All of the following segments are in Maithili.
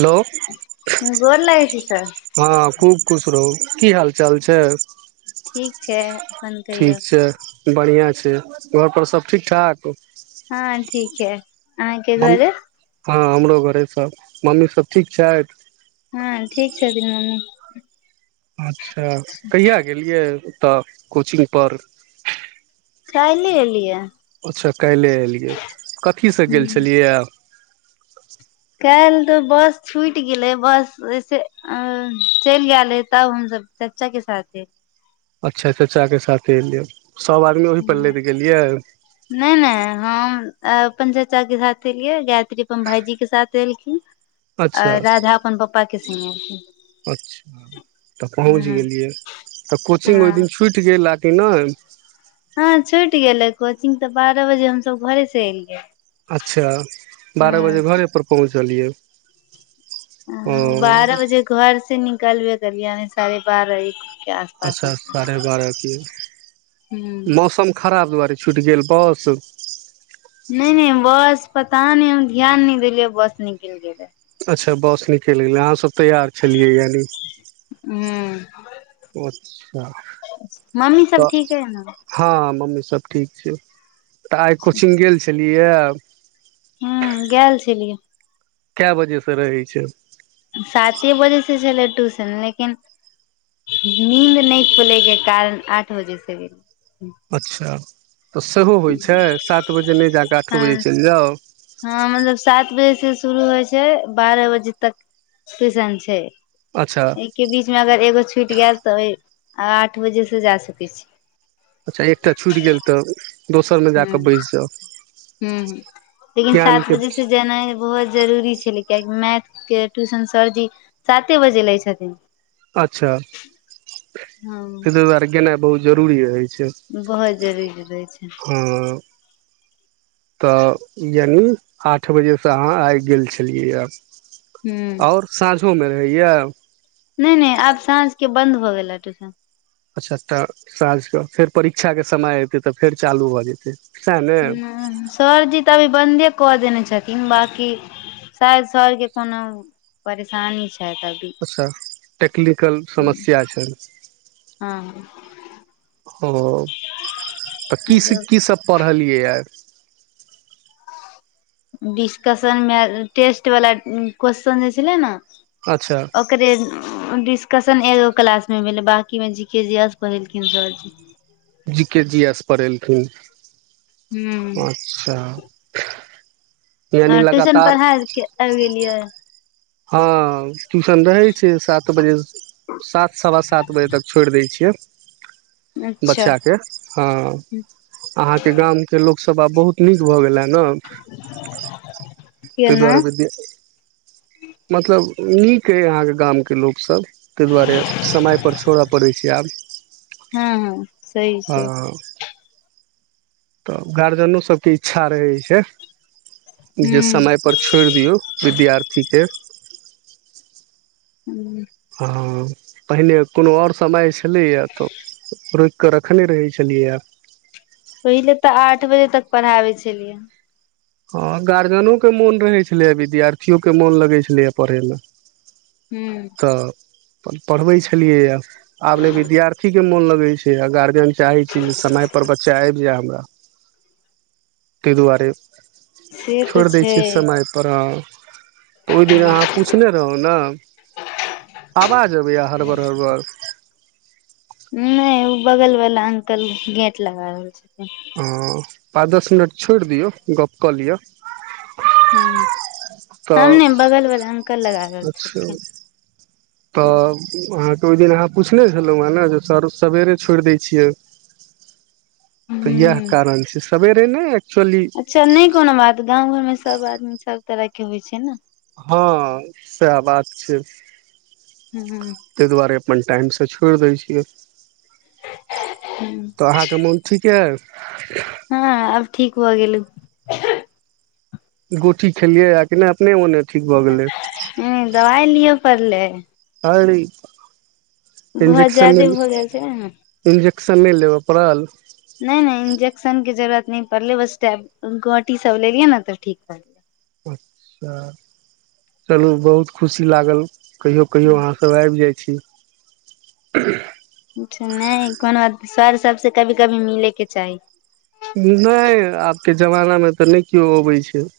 हेलो हँ गोर लागै छै सर। हँ खूब खुश रहू की हाल चाल छै? ठीक छैय अपन कहियौ। ते। बढ़िआँ छै घरपर सब ठीकठाक। हँ ठीक छै आहाँके मम घरे- हँ हमरो घरे सब मम्मी सब ठीक छैथ? हँ ठीक छथिन मम्मी। अच्छा कहिया गेलियै ओतऽ कोचिंग पर? कैल्हे एलियै। अच्छा कैल्हे एलियै कथि से गेल हूँ छेलियै ये? कैल्हरे बस छूइट गेलै बस से- अँ चैल गेल रहे तब हमसब चचा के साथे। अच्छा चचा के साथे एयलियै सब आदमी ओहि पर लैध गेलियै? नैय-नैय हम अपन जे चाचा के साथ एलियै गायत्री अपन भायजी के साथ एलखिन। आ अच्छा राधा अपन पप्पा के सने अच्छा तऽ, पहुँच गेलियै तऽ, कोचिंग ओइ हँ दिन छुटि गेल आकि नोइ हँ छुटि गेलै कोचिंग तऽ बारह बजे हमस घरे से एललिये। अच्छा बारह बजे घरेपर पहुँचलियै। ओ बारह बजे घर से निकलबे करियानी साढ़े बारह एक के आस पास अच्छा साढ़े बारह के, हूँ मौसम खराब दुआरे छुइट गेल बोस नइ -नइ बस पता नय हम ध्यान नय देलियै बस निकलि गेल रहे अच्छा बस नीके लगलै अहाँसभ तैयार छलियै, यानि ह अच्छा मम्मी सब तऽ ठीक अइ न हँ मम्मी सब ठीक छै, तऽ आइ कोचिंग गेल छलियै। ह गेल छलियै। केअ बजे से रहै छै। साते बजे से छलै ट्यूशन लेकिन नीद नय खुले के कारण आठ बजे से अइ अच्छा तऽ, सेहो होइत छै, सात बजे नइ जाकऽ, आठो बजे हँ चइल जाउ हँ मतलब सात बजे से शुरू होइ छै, बारह बजे तक ट्यूशन छै। अच्छा एहि के बीच में अगर एगो छूट गैल तऽ ओ आठ बजे से जा सके छी। अच्छा एकटा छुइट गेल तब दोसरमे हूँ जाकऽ बैस हूं जाउ लेकिन सात धआनके बजे से जेनाइ बहुत जरूरी छलै, किएकि मैथके ट्यूशन सरजी साते बजे लै छथिन। अच्छा हँ ताहि दुआरे गेनाइ बहुत जरूरी रहैत छै। बहुत जरूरी रहै छै। अँ तऽ यानि आठ बजेसँ अहाँ आइब गेल छलियैए। हूं आओर साँझोमे रहैएा नै -नै आब साँझ के बंन्द भऽ, गेलै ट्यूशन सबटा साँझके फेर परीक्षाके समय एयतै तऽ, फेर चालू भऽ जेतै। सएह ने ह सरजी तऽ अभी बन्दे कऽ, देने छथिन बकी शायद सर के कोनो परेशानी छथि अभी अच्छा टेक्निकल समस्या छयन हँ ह तऽ, की - की सब पढ़लियैए डिस्कशन मे टेस्ट वाला क्वेेश्चन जे छलै न अच्छा ओकरे डिस्कशन एगो क्लास मे भेलै बाकी मे जी के जी एस पढ़ेलखिन सर जी जी के जी एस पढ़ेलखिन हू अच्छा अ यानि ट्यूशन लगातार पढ़ा आबि गेलियै। हँ ट्यूशन रहै छै, सात बजे सात सवा सात बजे तक छोड़ि दै छियै। अच्छा बच्चा के हँ अहाँके गामके लोकसब आब बहुत नीक भऽ गेल है नऽ। तै केना दुआरे वि्य मतलब नीक अइ अहाँके गामके लोकसब। तै दुआरे समय पर छोड़य पड़ैत छै आब। हँ हँ सही छै। हँ तऽ गार्जियनो सबके इच्छा रहै छै, जे हूँ पर छोइड़ दियौ विद्यार्थी के। हूँ। हँ पहिने कोनो और समय छलैया तऽ। रोइकि कऽ रखने रहै छलियै है। पहिले तऽ आठ बजे तक पढ़ाबै छलियै। हँ गार्जिनयो के मोन रहै छलै, आ विद्यार्थियों के मोन लगै छलैए पढ़यमें। हूं। त पढ़बे छलिय, आब ने विद्यार्थी के मन लगे छै, गार्जिय चाहै छै जे समय पर बच्चा आबि जाइ हमरा, तै दुआरे से तऽ छोड़ि दै छै छियै समय प र हं तऽ ओहि दिन अहाँ पुछने रहू ने। आवाज अभैय हरबर- हरबर। नैउ बगल बला अंकल गेट लगा रहल छथिन। हं पाँच- दस मिनट छोड़ि दियौ, गप कऽ लिअ। हूं तऽ हम ने बगल बल अंकल लगा रहल अच्छा! छलखिन तऽ अहाँके ओहि दिन अहाँ पुछने छलहुँ हेँ ने जे सर सवेरे छोड़ि दै छियै। तऽ इएह हूँ कारण छै सबेरे ने एक्चुअली से नै कोनो बात गाँव घर में सब आदमी सब तरहके होइ छै ने। हँ सएह बात छै। ह तै दुआरे अपन टाईम से छोड़ि दैऽ छियै। हूं। तऽ अहाँके मोन ठीक यऽ। हँ आब ठीक भऽ गेले। गोटी खेलिय आ कि ने अपने मोने। ह दबाई लियअ पड़लै। आरी। बहुत जायदे भऽ गेल छै ने। इन्जेक्शन नहि लेबऽ पड़ल। नै- नै इंजेक्शन के जरुरत नहि पड़ले, बस टैब-गोटी सब लेलियै ने तऽ ठीक रहलै। चलू बहुत खुशी लागल। कहियो -कहियो अहाँसब आबि जाइ छी। अच्छा नै कोहनो सैर सबसँ कभी- कभी मिलेके चाही। नै आबके जमाना मे तऽ नै केओ अबै छै।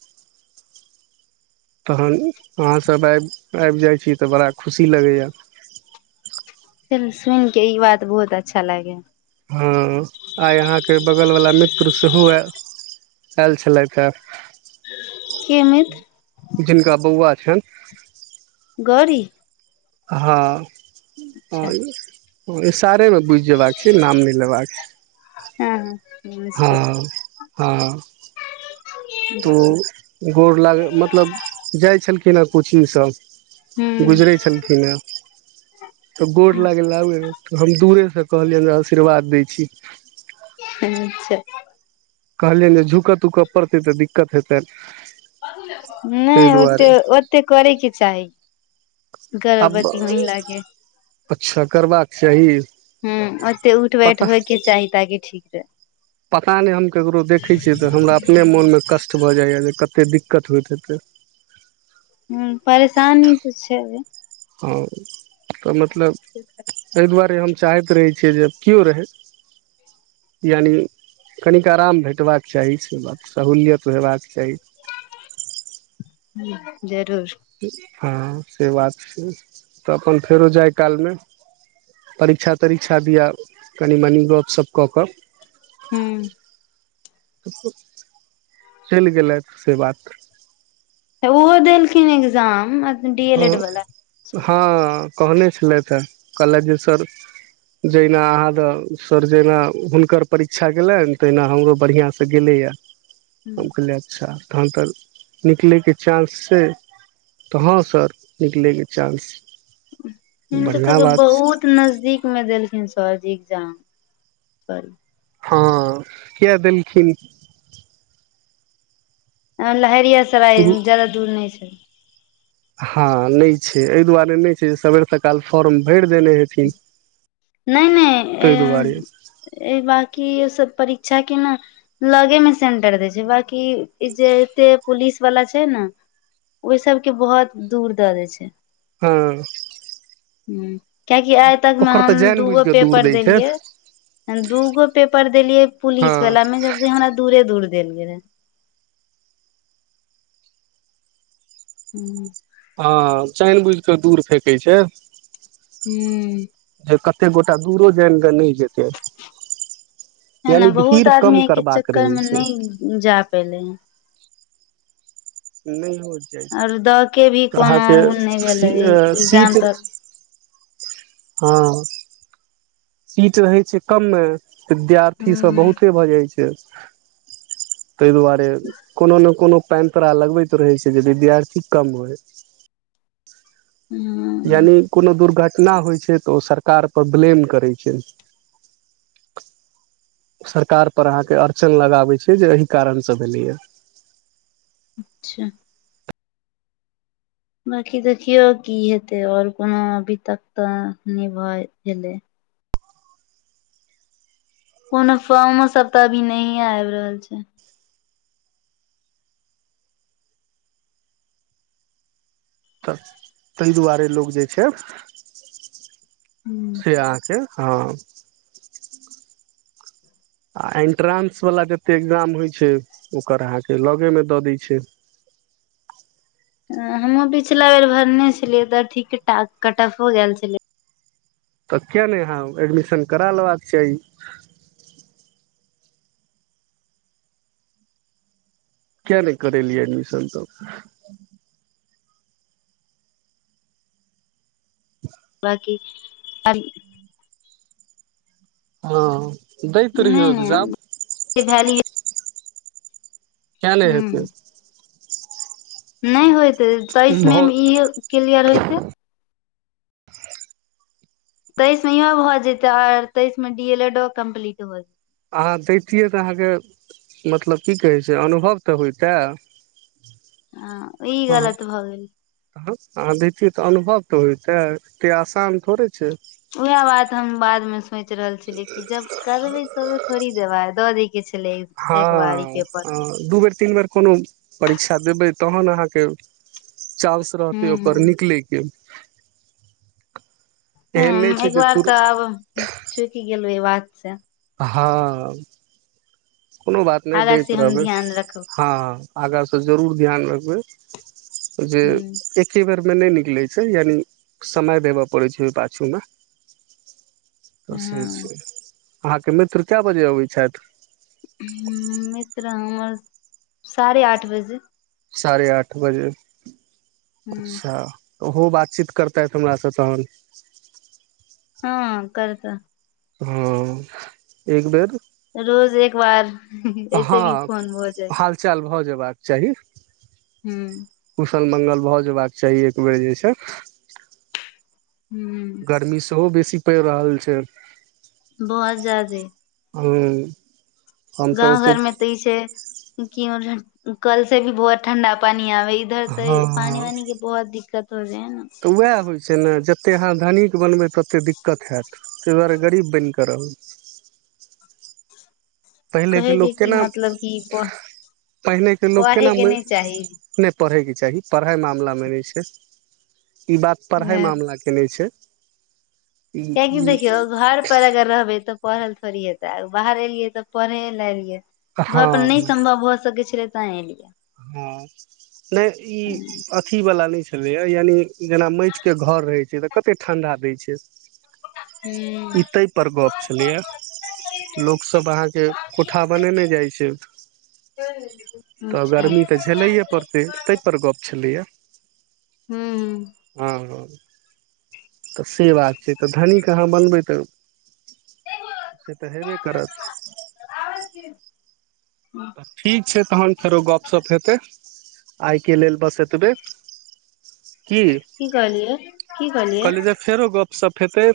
तहन अहाँस आबि-आबि जाइ छी, तऽ बड़ा खुशी लगैया। फेन सुन के ई बात बहुत अच्छा लागे। हँ आइ अहाँके बगलवला मित्र सेहो ए आयल छलैत है। के मित्र? जिनका बौआ छैन। गौरी हँ अच्छा हं ओ इशारे मे बुझि जेबाक छै नाम नै लेबाक छै, हँ हँ हँ नमस्ते हँ। त अच्छा ओ गोर लागै मतलब जाइ छलखिन हैं कोचिंगस गुजरय ह छलखिन ए। तऽ गोर लागै लै आबै हम दूरे स कहलियैन आशीर्वाद दै छी। अच्छा कहलियैन जे झुकऽ तुकऽ पड़तै तऽ दिक्कत हेतेन। नै ओते ओते करयके चाही। आब गर्भवती महिला के। अच्छा करबाक चाही। हूं ओत्ते उठ बैठ पता होइ के चाही ताकि ठीक रहे। पता नै हम केकरो देखै छियै तऽ हमरा अपने मोनमे कष्ट भऽ जाइए जे कतेे दिक्कत होइत हेतै। हूं परेशानी तऽ छै। हँ तऽ मतलब ठीक है तै दुआरे हम चाहैत रहै छियै जे केओ रहै यानि कनिक आराम भेटबाक चाही से बात सहूलियत हेबाक चाही हूं जरूर हँ से बात छै तऽ अपन फेरो जाइ कालमे परीक्षा तरीक्षा दिया कनी मनी गपशप कऽ कऽ हूं चलि गेलैथि से बात। त ओहो देलखिन exam D L O Ed वाला हँ कहने छलथि है कहलथि जे सर जहिना अहाँ द सर जहिना हुनकर परीक्षा गेलनि तहिना हमरो बढ़ियां स गेलैयै। [inaudible] हम कहलियै अच्छा तहन तऽ निकलयके चांस छै, तऽ हं सर निकलयके चान्स हुनकर सबकेे बहुत नजदीक में देलखिन सरजी एग्जाम [unintelligible] हँ कियै देलखिन? अं लहेरियासराय शुरू जादा दूर नै छै। हां नै छै एहि दुआरे नहि छै जे सवेर सकाल फॉर्म भरि देने हेत नै नै ए ताहि अ दुआरे ए बाकियो सब परीक्षा के न लगे मे सेंटर देै छै बाकी ई जे एते पुलिस वाला छै ने ओइ सबके बहोत दूर दऽ दय छै हूं हूं कियैकि आइ तकमे ओकर तऽ हम जानि बुझि दूगो कऽ दूर पेपर दै छै देलियै दूगो पेपर देलिये हँ पुलिस वला में जब से हमरा दूरे दूर देल गेलै। हूं हँ चानि बुझ केऽ दूर फेेकै छै। हूं जे कत्ते गोटा दूरो जाइन कऽ नैय जेतै। तैं यानि न बहुत भीड़ आदमी कम एय के करबाक चक्कर रहै मे छै नैय जा पेलै। नहियो जाइ छै और द के भी तऽ कोनो अहाँके नहि भेलै सी एग्जाम सीट तऽ हँ सीट रहै छै कममे। विद्यार्थीसभ ह बहुते भऽ जाइ छै। तय दुआरे कोनो न कोनो पैंतरा लगबैत रहै छियै जे विद्यार्थी कम होय। हूं। यानि कुनो दुर्घटना होइ छै तऽ ओ सरकार पर ब्लेम करै छै। सरकार पर अहाँके अड़चन लगाबै छै जे अहि कारण स भेलैया। च्छा। बाँकी देखियौ की हेतै और कोनो अभी तक तऽ नैय भऽ गेलै। कोनो फर्मो सब तऽ अभी नैहे आइब रहल छै। तऽ तैय दुआरे लोक जे छैय ह से अहाँके हँ। आ एन्ट्रांसवला जतेक एग्जाम होइ छैय ओकर अहाँके लगेमे दऽ दैय छैय। हमहूँ पिछला बेर भरने छेलियै तऽ ठीक-ठाक कऽटऽफो गैल छेलै। तऽ किए नैय अहाँ एडमिशन करा लेबाक चाही। किऐ नैय करेलियै एडमिशन तब? [inaudible] बाकी [unintelligible] हँ दैत रहियौ एग्जाम। के भैलिये कियै नै हैते। नैय होयतै तइस में भ म इह क्लियर होयतै तइस में इहो भऽ जेतै और तइस में डीएलएडो कम्प्लीट भऽ अहाँ दैतियै तऽ अहाँके मतलब की कहै छैय अनुभव तऽ होइतै। हँ ई गलत भऽ गेल। तहन अहाँ दैतियै तऽ अनुभव तऽ होयतै एत्ते आसान थोड़े छैय। उहै बात हम बादमें सोइच रहल छेलियै की जब [unintelligible] थोड़ी देबाई दऽ दै के छेलै। हँ अ दू बेर तीन बेर कोनो परीक्षा देबै तहन अहाँके चांस रहतै हूं ओकर निकलै के [inaudible] हम्म एकबार तऽ आब चुइक गेलु एय बात से। हाँअ कोनो बात नै आगा दैत से हम रहबै। ध्यान रखब हँ आगा स जरूर ध्यान रखबै जे हूं ए क्के बेर में नै निकले छै यानि समय देबऽ पड़ै छै ओय पाछू में। तऽ से हँ छै अहाँके मित्र कए बजे अबै छैथ? हुँम्म मित्र हमर साढ़े आठ बजे। साढ़े आठ बजे, ह अच्छा। ओहो बातचीत करतैथ हमरासँ तहन। हँ करता। हँ एकबेर रोज एकबार हींहीं ऐसे भी फोन भऽ जाइ चाल भऽ जयबाक चाही। हूॅह। कुशल मंगल भऽ जेयबाक चाही एक बेेर जे छै। हूँ ह। गर्मी सेहो बेसी पड़ि रहल छै। बहोत जादे। हम्ह‌। गाँंव घर में तऽ ई छै कि कल से भी बहुत ठण्डा पानी आबै। इधर हँ तऽ हँ पानि वानि के बहोत दिक्कत हो जाय है नऽ। वएह होइ छै ने जते अहाँ धनिक बनबै तते दिक्कत हेएत। ताहि दुआरे गरीब बनि कऽ रहु। पहिलेके कहे लोक के की केना मतलब कि पढ़ पहिलेके लोक पढ़े केना के म नहि चाही नहि पढ़ैके चाही पढ़ाई मामलामे नै छै ई बात पढ़ाई कियकि मामलाके केने छै। ई कियाकी ई देखियौ घर पर अगर रहबै तऽ पढ़ल थोड़ी हेतै बाहर एलियै तऽ पढ़े ले एलियै घर पर हँ नै सम्भव भऽ सकैत छलै। तेय एलियै। हाँम्ह नैह ई। हूं अथी वाला नहि छलैया यानि जेना मैटके घर रहै छै तऽ कते ठंडा दै छै। ई तैह पर गप्प छलैए। लोकसब अहाँके कोठा बनेने जाइ छैथ। तऽ अच्छा गरमी तऽ झेलैए पड़तै तैह पर गप्प छलैए। ह्म हूँ। हा हो। त से बात छै तऽ धनीक अहाँ बनबै त से त हेबे करत। आबै छी त ठीक छै तहन फेरो गपसप हेतै आइ के लेल बस एत तबे की की कहलियै की कहलियै कहलिजे फेरो गपशप हेतै।